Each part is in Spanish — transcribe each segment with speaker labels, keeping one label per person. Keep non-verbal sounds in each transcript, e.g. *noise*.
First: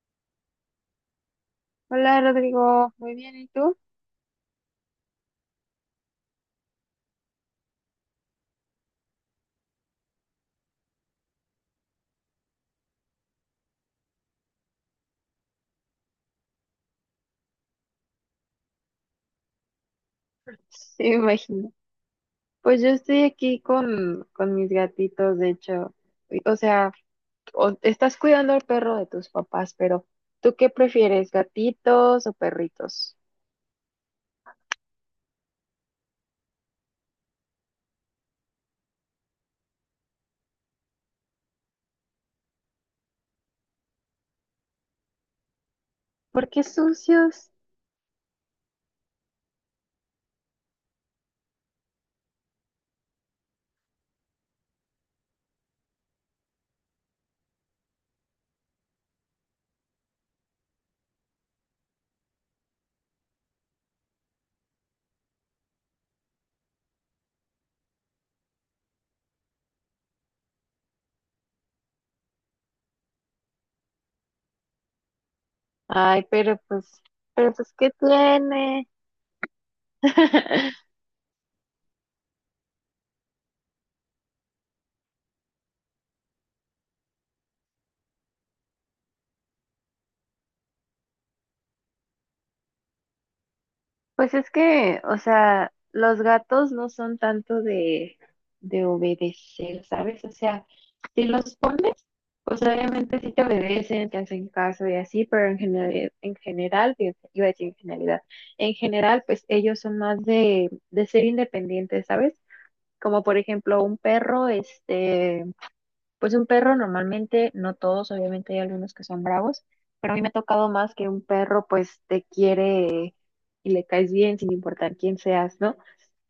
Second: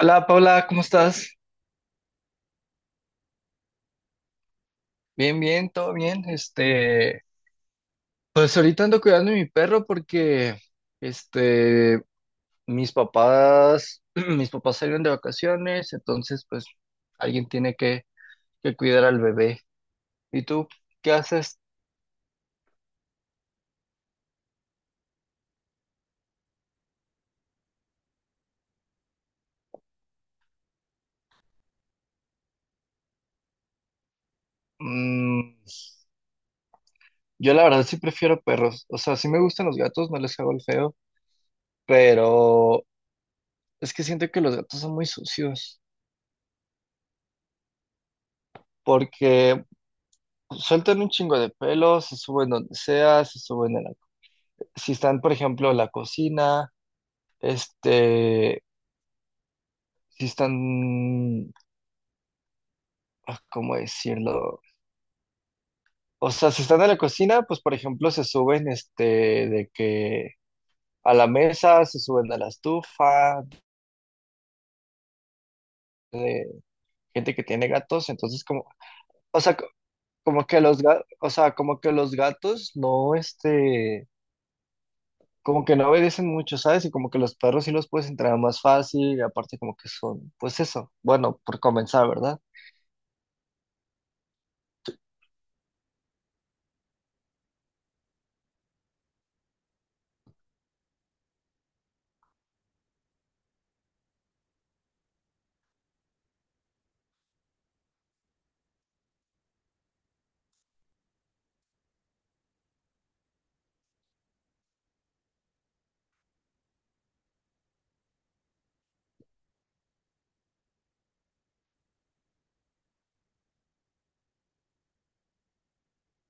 Speaker 1: Hola Paula, ¿cómo estás?
Speaker 2: Hola Rodrigo, muy bien, ¿y tú?
Speaker 1: Bien, bien, todo bien. Pues ahorita ando cuidando a mi perro porque este mis papás, *clears throat* mis papás salieron de vacaciones, entonces pues alguien tiene que cuidar al bebé. ¿Y tú
Speaker 2: Sí,
Speaker 1: qué
Speaker 2: me
Speaker 1: haces?
Speaker 2: imagino. Pues yo estoy aquí con mis gatitos, de hecho. Y- O sea, Estás cuidando al perro de tus papás, pero ¿tú qué prefieres, gatitos o perritos?
Speaker 1: Mm, yo la verdad sí prefiero perros. O sea, sí me gustan los gatos, no les hago el feo, pero es que siento que los gatos son muy sucios
Speaker 2: ¿Por qué sucios?
Speaker 1: porque sueltan un chingo de pelos, se suben donde sea, se suben en la si están, por ejemplo, la cocina, este, si están, ah, ¿cómo decirlo? O sea, si están en la cocina, pues, por ejemplo, se suben, de que a la mesa, se suben a la estufa,
Speaker 2: Ay,
Speaker 1: de gente que
Speaker 2: pero
Speaker 1: tiene
Speaker 2: pues, ¿qué
Speaker 1: gatos, entonces como,
Speaker 2: tiene?
Speaker 1: o sea, como que
Speaker 2: *laughs*
Speaker 1: los gatos, o sea, como que los gatos no, como que no obedecen mucho, ¿sabes? Y como que los perros sí los puedes entrenar más fácil, y aparte como que son, pues eso, bueno, por comenzar, ¿verdad?
Speaker 2: Pues es que, o sea, los gatos no son tanto de obedecer, ¿sabes? O sea, si los pones, pues obviamente sí te obedecen, te hacen caso y así, pero fíjate, iba a decir en generalidad, en general, pues ellos son más de ser independientes, ¿sabes? Como por ejemplo un perro, pues un perro normalmente, no todos, obviamente hay algunos que son bravos, pero a mí me ha tocado más que un perro pues te quiere y le caes bien sin importar quién seas, ¿no?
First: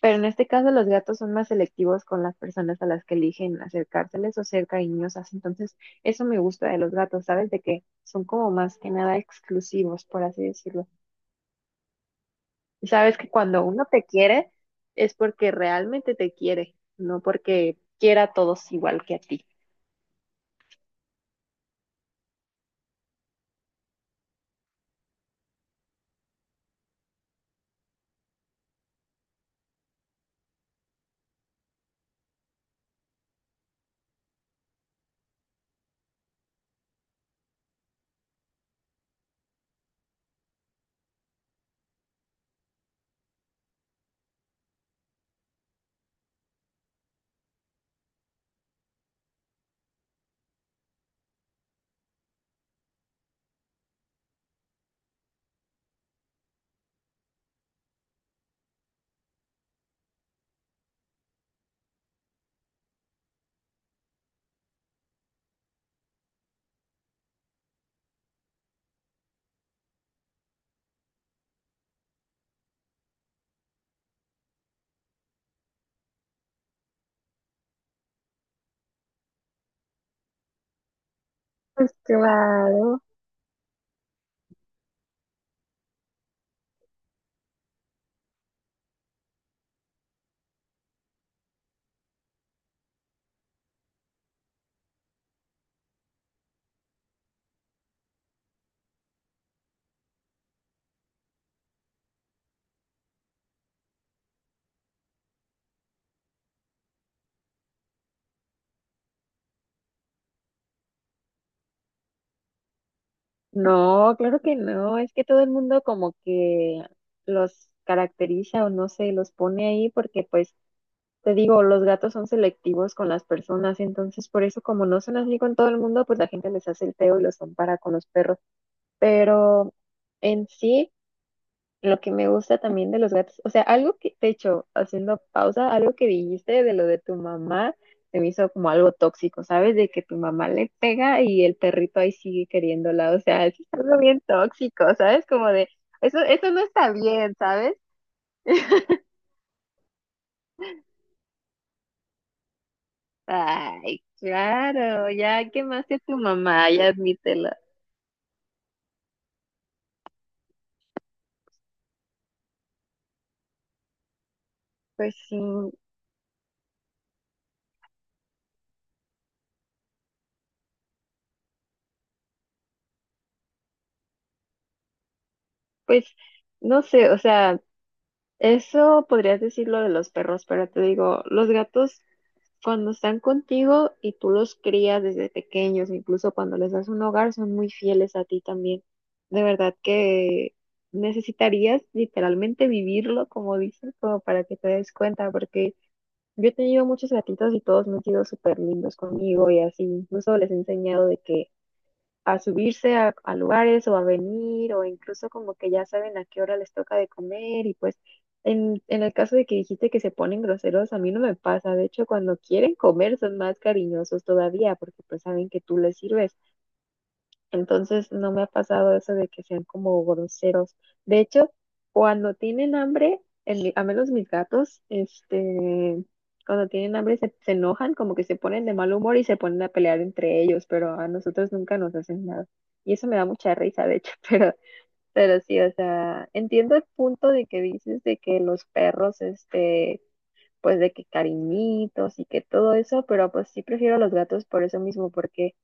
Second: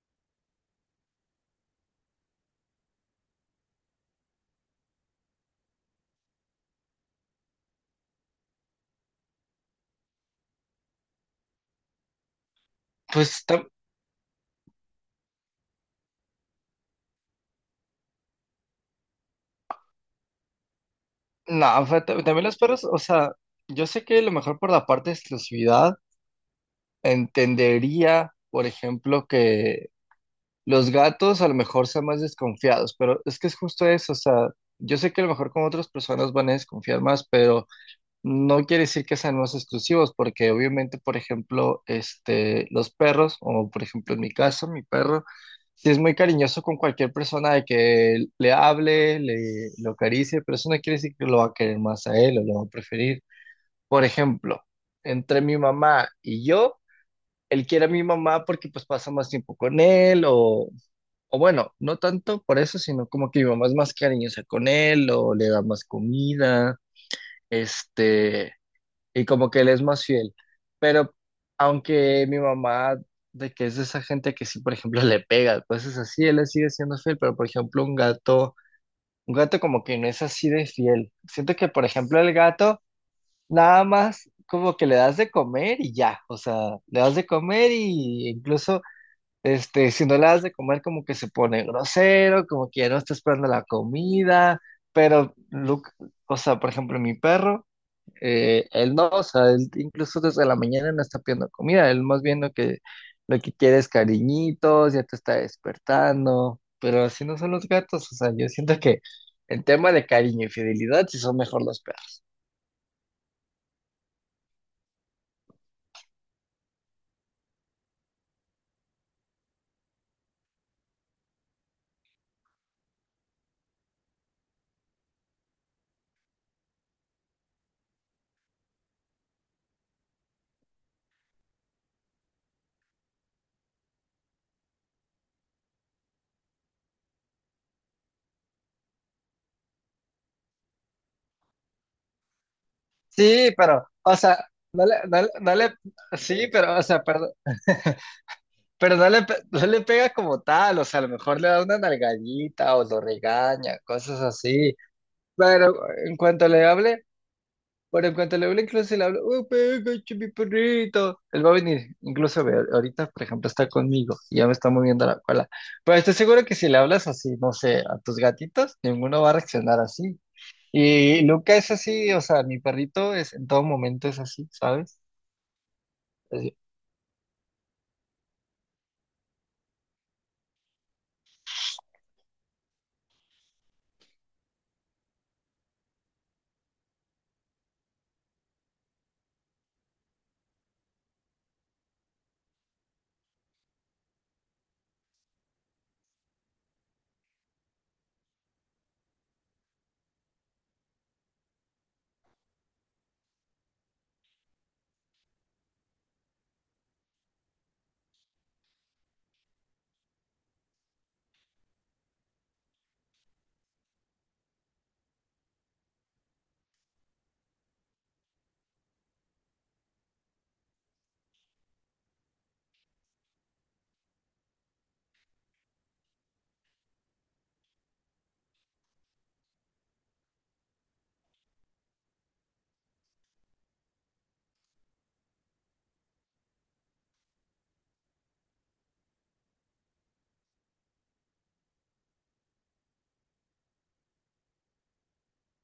Speaker 2: Pero en este caso los gatos son más selectivos con las personas a las que eligen acercárseles o ser cariñosas, entonces eso me gusta de los gatos, ¿sabes? De que son como más que nada exclusivos, por así decirlo. Y sabes que
Speaker 1: Pues
Speaker 2: cuando
Speaker 1: tam-
Speaker 2: uno te quiere es porque realmente te quiere, no porque quiera a todos igual que a ti.
Speaker 1: No, también los perros, o sea, yo sé que a lo mejor por la parte de exclusividad entendería, por ejemplo, que los gatos a lo mejor sean más desconfiados, pero es que es justo eso, o sea, yo sé que a lo mejor con otras personas van a desconfiar más, pero no quiere decir que sean más exclusivos, porque obviamente, por ejemplo, los perros, o por ejemplo en mi caso, mi perro, sí es muy cariñoso con cualquier persona de que le hable, le lo acaricie, pero eso no quiere decir que lo va a querer más a él o lo va a preferir. Por ejemplo, entre mi mamá y yo, él quiere a mi mamá porque pues pasa más tiempo con él o bueno, no tanto por eso, sino como que mi mamá es más cariñosa con él o le da más comida, este, y como que él es más fiel. Pero aunque mi mamá de que es de esa gente que sí, por ejemplo, *laughs* le pega, pues es así, él le sigue siendo fiel, pero por ejemplo, un gato como que no es así de fiel. Siento que, por
Speaker 2: Pues
Speaker 1: ejemplo, el gato
Speaker 2: claro.
Speaker 1: nada más como que le das de comer y ya, o sea, le das de comer y incluso, si no le das de comer como que se pone grosero, como que ya no está esperando la comida, pero, Luke, o sea, por ejemplo, mi perro, él no, o sea, él incluso desde la mañana no está pidiendo comida, él más bien lo que quiere es cariñitos, ya te está despertando, pero así no son los gatos, o sea, yo siento que en tema de cariño y fidelidad sí son mejor los perros.
Speaker 2: No, claro que no. Es que todo el mundo como que los caracteriza o no sé, los pone ahí porque pues te digo, los gatos son selectivos con las personas, entonces por eso como no son así con todo el mundo, pues la gente les hace el feo y los compara con los perros. Pero en sí... Lo que me gusta también de los gatos, o sea, algo que, de hecho, haciendo pausa, algo que dijiste de lo de tu mamá, se me hizo como algo tóxico, ¿sabes? De que tu mamá le pega y el perrito ahí sigue queriéndola, o sea,
Speaker 1: Sí,
Speaker 2: eso es
Speaker 1: pero,
Speaker 2: algo
Speaker 1: o
Speaker 2: bien
Speaker 1: sea,
Speaker 2: tóxico,
Speaker 1: no le, no,
Speaker 2: ¿sabes?
Speaker 1: le,
Speaker 2: Como
Speaker 1: no
Speaker 2: de,
Speaker 1: le- sí,
Speaker 2: eso no
Speaker 1: pero, o
Speaker 2: está
Speaker 1: sea, perdón,
Speaker 2: bien, ¿sabes?
Speaker 1: *laughs* pero no le pega como tal, o sea, a lo mejor le da una nalgadita o lo regaña,
Speaker 2: Ay,
Speaker 1: cosas así,
Speaker 2: claro, ya
Speaker 1: pero
Speaker 2: quemaste a
Speaker 1: en
Speaker 2: tu
Speaker 1: cuanto le
Speaker 2: mamá, ya
Speaker 1: hable,
Speaker 2: admítelo.
Speaker 1: pero en cuanto le hable, incluso si le hablo, oh, pégate, mi perrito, él va a venir, incluso ve, ahorita, por ejemplo, está conmigo y ya me está moviendo
Speaker 2: Pues
Speaker 1: la
Speaker 2: sí,
Speaker 1: cola, pero estoy seguro que si le hablas así, no sé, a tus gatitos, ninguno va a reaccionar así. Y Luca es así, o sea, mi perrito es en todo momento es así, ¿sabes?
Speaker 2: pues
Speaker 1: Así,
Speaker 2: no sé, o sea. Eso podrías decirlo de los perros, pero te digo, los gatos cuando están contigo y tú los crías desde pequeños, incluso cuando les das un hogar, son muy fieles a ti también. De verdad que necesitarías literalmente vivirlo, como dicen, como para que te des cuenta, porque yo he tenido muchos gatitos y todos me han sido súper lindos conmigo y así, incluso les he enseñado de que a subirse a lugares o a venir o incluso como que ya saben a qué hora les toca de comer y pues en el caso de que dijiste que se ponen groseros, a mí no me pasa, de hecho cuando quieren comer son más cariñosos todavía porque pues saben que tú les sirves. Entonces no me ha pasado eso de que sean como groseros. De hecho, cuando tienen hambre, a menos mis gatos, este, cuando tienen hambre se enojan, como que se ponen de mal humor y se ponen a pelear entre ellos, pero a nosotros nunca nos hacen nada. Y eso me da mucha risa, de hecho, *laughs* pero sí, o sea, entiendo el punto de que dices de que los perros, este, pues de que cariñitos y que todo eso, pero pues sí prefiero a los gatos por eso mismo, porque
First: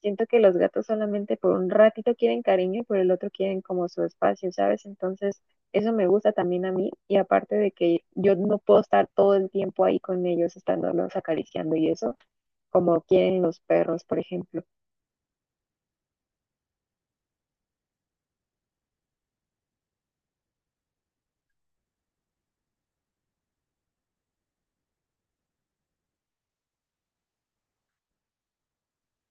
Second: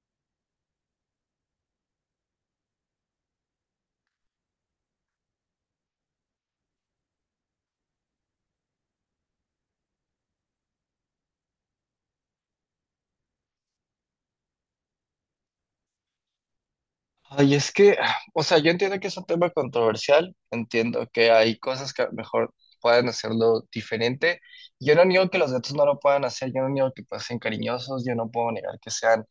Speaker 2: siento que los gatos solamente por un ratito quieren cariño y por el otro quieren como su espacio, ¿sabes? Entonces, eso me gusta también a mí y aparte de que yo no puedo estar todo el tiempo ahí con ellos, estándolos acariciando y eso, como quieren los perros, por ejemplo.
Speaker 1: ay, es que, *sighs* o sea, yo entiendo que es un tema controversial, entiendo que hay cosas que a lo mejor pueden hacerlo diferente. Yo no niego que los gatos no lo puedan hacer, yo no niego que pues, sean cariñosos, yo no puedo negar que sean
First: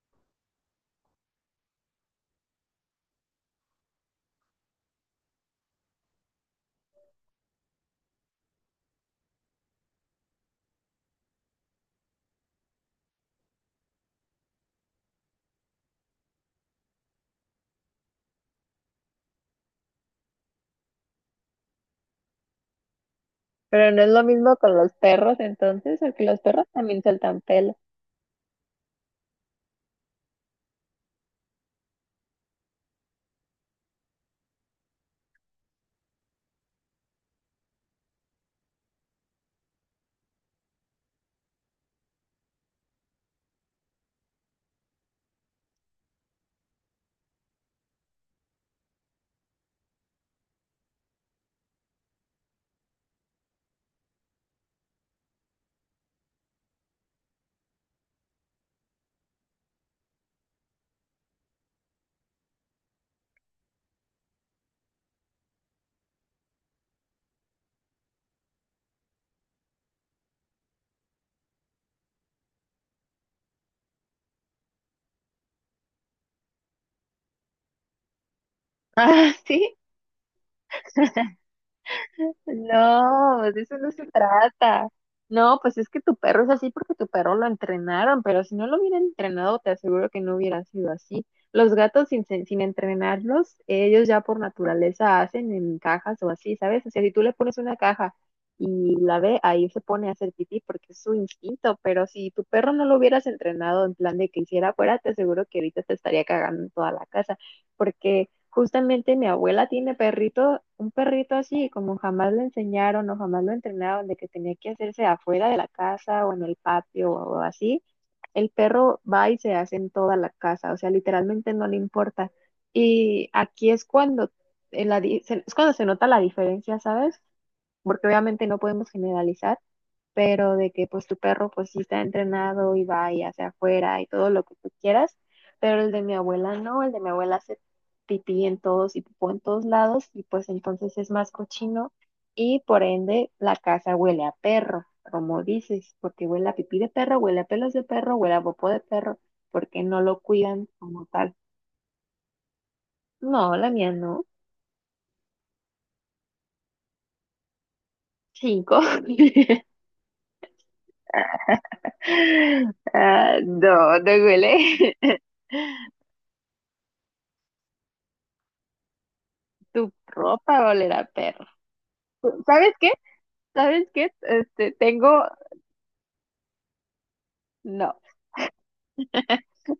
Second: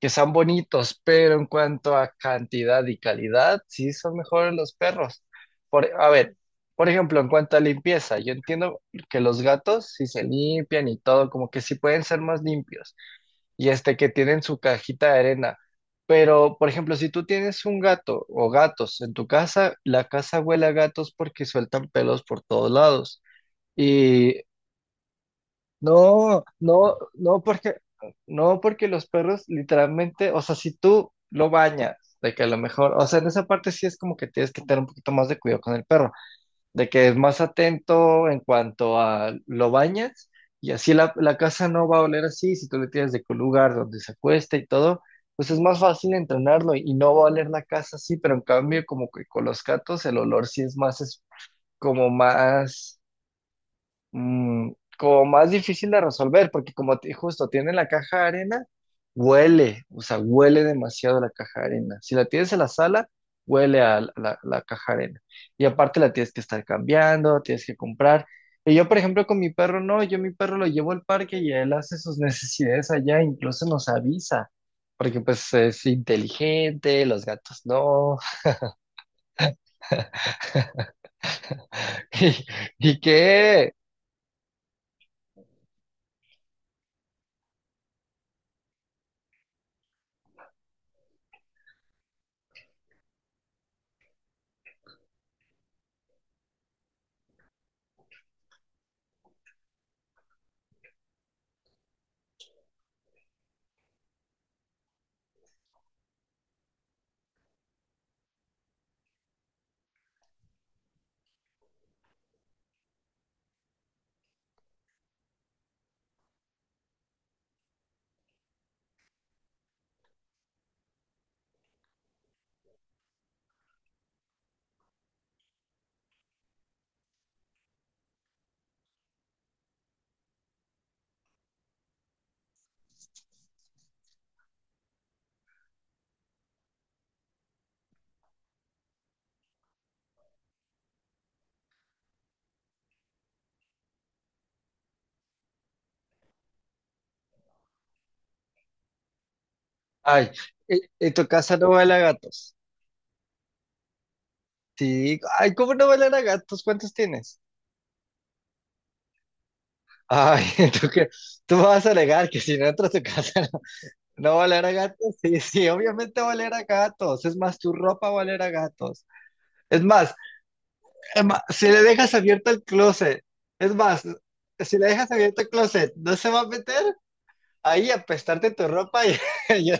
Speaker 1: que son bonitos, pero en cuanto a cantidad y calidad, sí son mejores los perros. Por, a ver, por ejemplo, en cuanto a limpieza, yo entiendo que los gatos sí se limpian y todo, como que sí pueden ser más limpios y este que tienen su cajita de arena. Pero, por ejemplo, si tú tienes un gato o gatos en tu casa, la casa huele a gatos porque sueltan pelos por todos lados.
Speaker 2: Pero no es lo
Speaker 1: Y
Speaker 2: mismo con los perros entonces, porque los
Speaker 1: no,
Speaker 2: perros
Speaker 1: no,
Speaker 2: también sueltan
Speaker 1: no
Speaker 2: pelo.
Speaker 1: porque,
Speaker 2: *laughs*
Speaker 1: no porque los perros literalmente, o sea, si tú lo bañas, de que a lo mejor, o sea, en esa parte sí es como que tienes que tener un poquito más de cuidado con el perro, de que es más atento en cuanto a lo bañas y así la casa no va a oler así, si tú le tienes de que un lugar donde se acuesta y todo, pues es más fácil entrenarlo y no va a oler la casa así, pero en cambio como que con los gatos el olor sí es como más mm, como más difícil de resolver, porque como justo tiene la caja de arena, huele, o sea, huele demasiado la caja de arena. Si la tienes en la sala, huele a la caja de arena. Y aparte la tienes que estar cambiando, tienes que comprar. Y yo, por ejemplo, con mi perro, no, yo mi perro lo llevo al parque y él hace sus necesidades allá, incluso nos avisa, porque pues es inteligente, los gatos no.
Speaker 2: Ah, sí.
Speaker 1: *laughs* ¿Y, y
Speaker 2: No, de
Speaker 1: qué?
Speaker 2: eso no se trata. No, pues es que tu perro es así porque tu perro lo entrenaron, pero si no lo hubieran entrenado, te aseguro que no hubiera sido así. Los gatos sin entrenarlos, ellos ya por naturaleza hacen en cajas o así, ¿sabes? O sea, si tú le pones una caja y la ve, ahí se pone a hacer pipí porque es su instinto, pero si tu perro no lo hubieras entrenado en plan de que hiciera fuera, te aseguro que ahorita te estaría cagando en toda la casa, porque justamente mi abuela tiene perrito, un perrito así, como jamás lo enseñaron o jamás lo entrenaron, de que tenía que hacerse afuera de la casa o en el patio o así, el perro va y se hace en toda la casa, o sea, literalmente no le importa. Y aquí es cuando, en la di- se- es cuando se nota la diferencia, ¿sabes? Porque obviamente no podemos generalizar, pero de que pues tu perro pues sí está entrenado y va y hacia afuera y todo lo que tú quieras, pero el de mi abuela no, el de mi abuela hace pipí en todos y pipó en todos lados y pues entonces es más cochino y por ende la casa huele a perro, como dices, porque huele a pipí de perro, huele a pelos de perro, huele a popó de perro, porque no lo
Speaker 1: Ay,
Speaker 2: cuidan como
Speaker 1: en tu
Speaker 2: tal.
Speaker 1: casa no huele a gatos.
Speaker 2: No, la mía no.
Speaker 1: Sí, ay, ¿cómo no bailar a gatos? ¿Cuántos tienes?
Speaker 2: Cinco. *laughs*
Speaker 1: Ay, *laughs* tú que tú vas a alegar que si no entras a tu
Speaker 2: Ah,
Speaker 1: casa *laughs* no,
Speaker 2: no, no
Speaker 1: no va a
Speaker 2: huele.
Speaker 1: oler a gatos.
Speaker 2: *laughs*
Speaker 1: Sí, sí, obviamente va a oler a gatos. Es más, tu ropa va a oler a gatos.
Speaker 2: Tu
Speaker 1: Es más,
Speaker 2: ropa olerá a
Speaker 1: es más,
Speaker 2: perro.
Speaker 1: si le dejas abierto el
Speaker 2: ¿Sabes qué?
Speaker 1: closet, es
Speaker 2: ¿Sabes
Speaker 1: más,
Speaker 2: qué? Este,
Speaker 1: si le dejas
Speaker 2: tengo,
Speaker 1: abierto el closet, ¿no se va a meter? Ahí a
Speaker 2: no,
Speaker 1: apestarte tu ropa y, *laughs* y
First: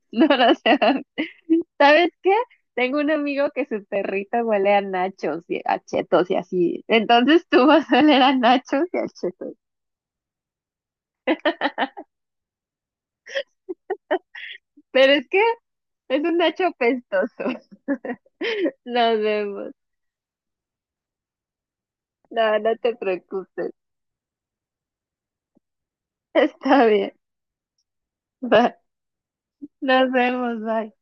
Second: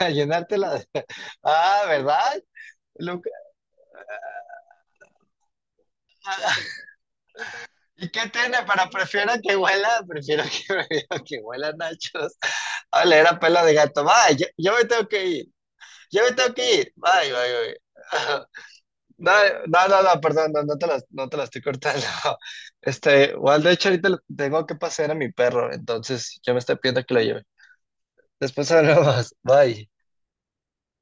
Speaker 1: a
Speaker 2: no, no, o
Speaker 1: llenártela.
Speaker 2: sea,
Speaker 1: *laughs*
Speaker 2: *laughs*
Speaker 1: Ah,
Speaker 2: ¿sabes qué?
Speaker 1: ¿verdad?
Speaker 2: Tengo un
Speaker 1: Lo que-
Speaker 2: amigo que su perrita huele a nachos y a chetos y
Speaker 1: *laughs*
Speaker 2: así. Entonces tú vas a
Speaker 1: ¿Y
Speaker 2: oler
Speaker 1: qué
Speaker 2: a
Speaker 1: tiene?
Speaker 2: nachos
Speaker 1: Para
Speaker 2: y a
Speaker 1: Prefiero
Speaker 2: chetos.
Speaker 1: que huela. *laughs* Prefiero que huela nachos. Hola, era pela de gato. Bye, yo me tengo
Speaker 2: Pero
Speaker 1: que
Speaker 2: es que
Speaker 1: ir.
Speaker 2: es
Speaker 1: Yo me
Speaker 2: un
Speaker 1: tengo
Speaker 2: nacho
Speaker 1: que ir. Bye,
Speaker 2: pestoso.
Speaker 1: bye, bye.
Speaker 2: *laughs*
Speaker 1: *laughs*
Speaker 2: Nos
Speaker 1: No,
Speaker 2: vemos.
Speaker 1: no, perdón, no te la estoy cortando.
Speaker 2: No, no
Speaker 1: *laughs*
Speaker 2: te
Speaker 1: Este, igual
Speaker 2: preocupes.
Speaker 1: de hecho ahorita tengo que pasear a mi perro,
Speaker 2: *laughs*
Speaker 1: entonces yo me estoy
Speaker 2: Está
Speaker 1: pidiendo
Speaker 2: bien.
Speaker 1: que lo lleve. Después
Speaker 2: Bye.
Speaker 1: hablamos. Bye.
Speaker 2: Nos vemos. Bye.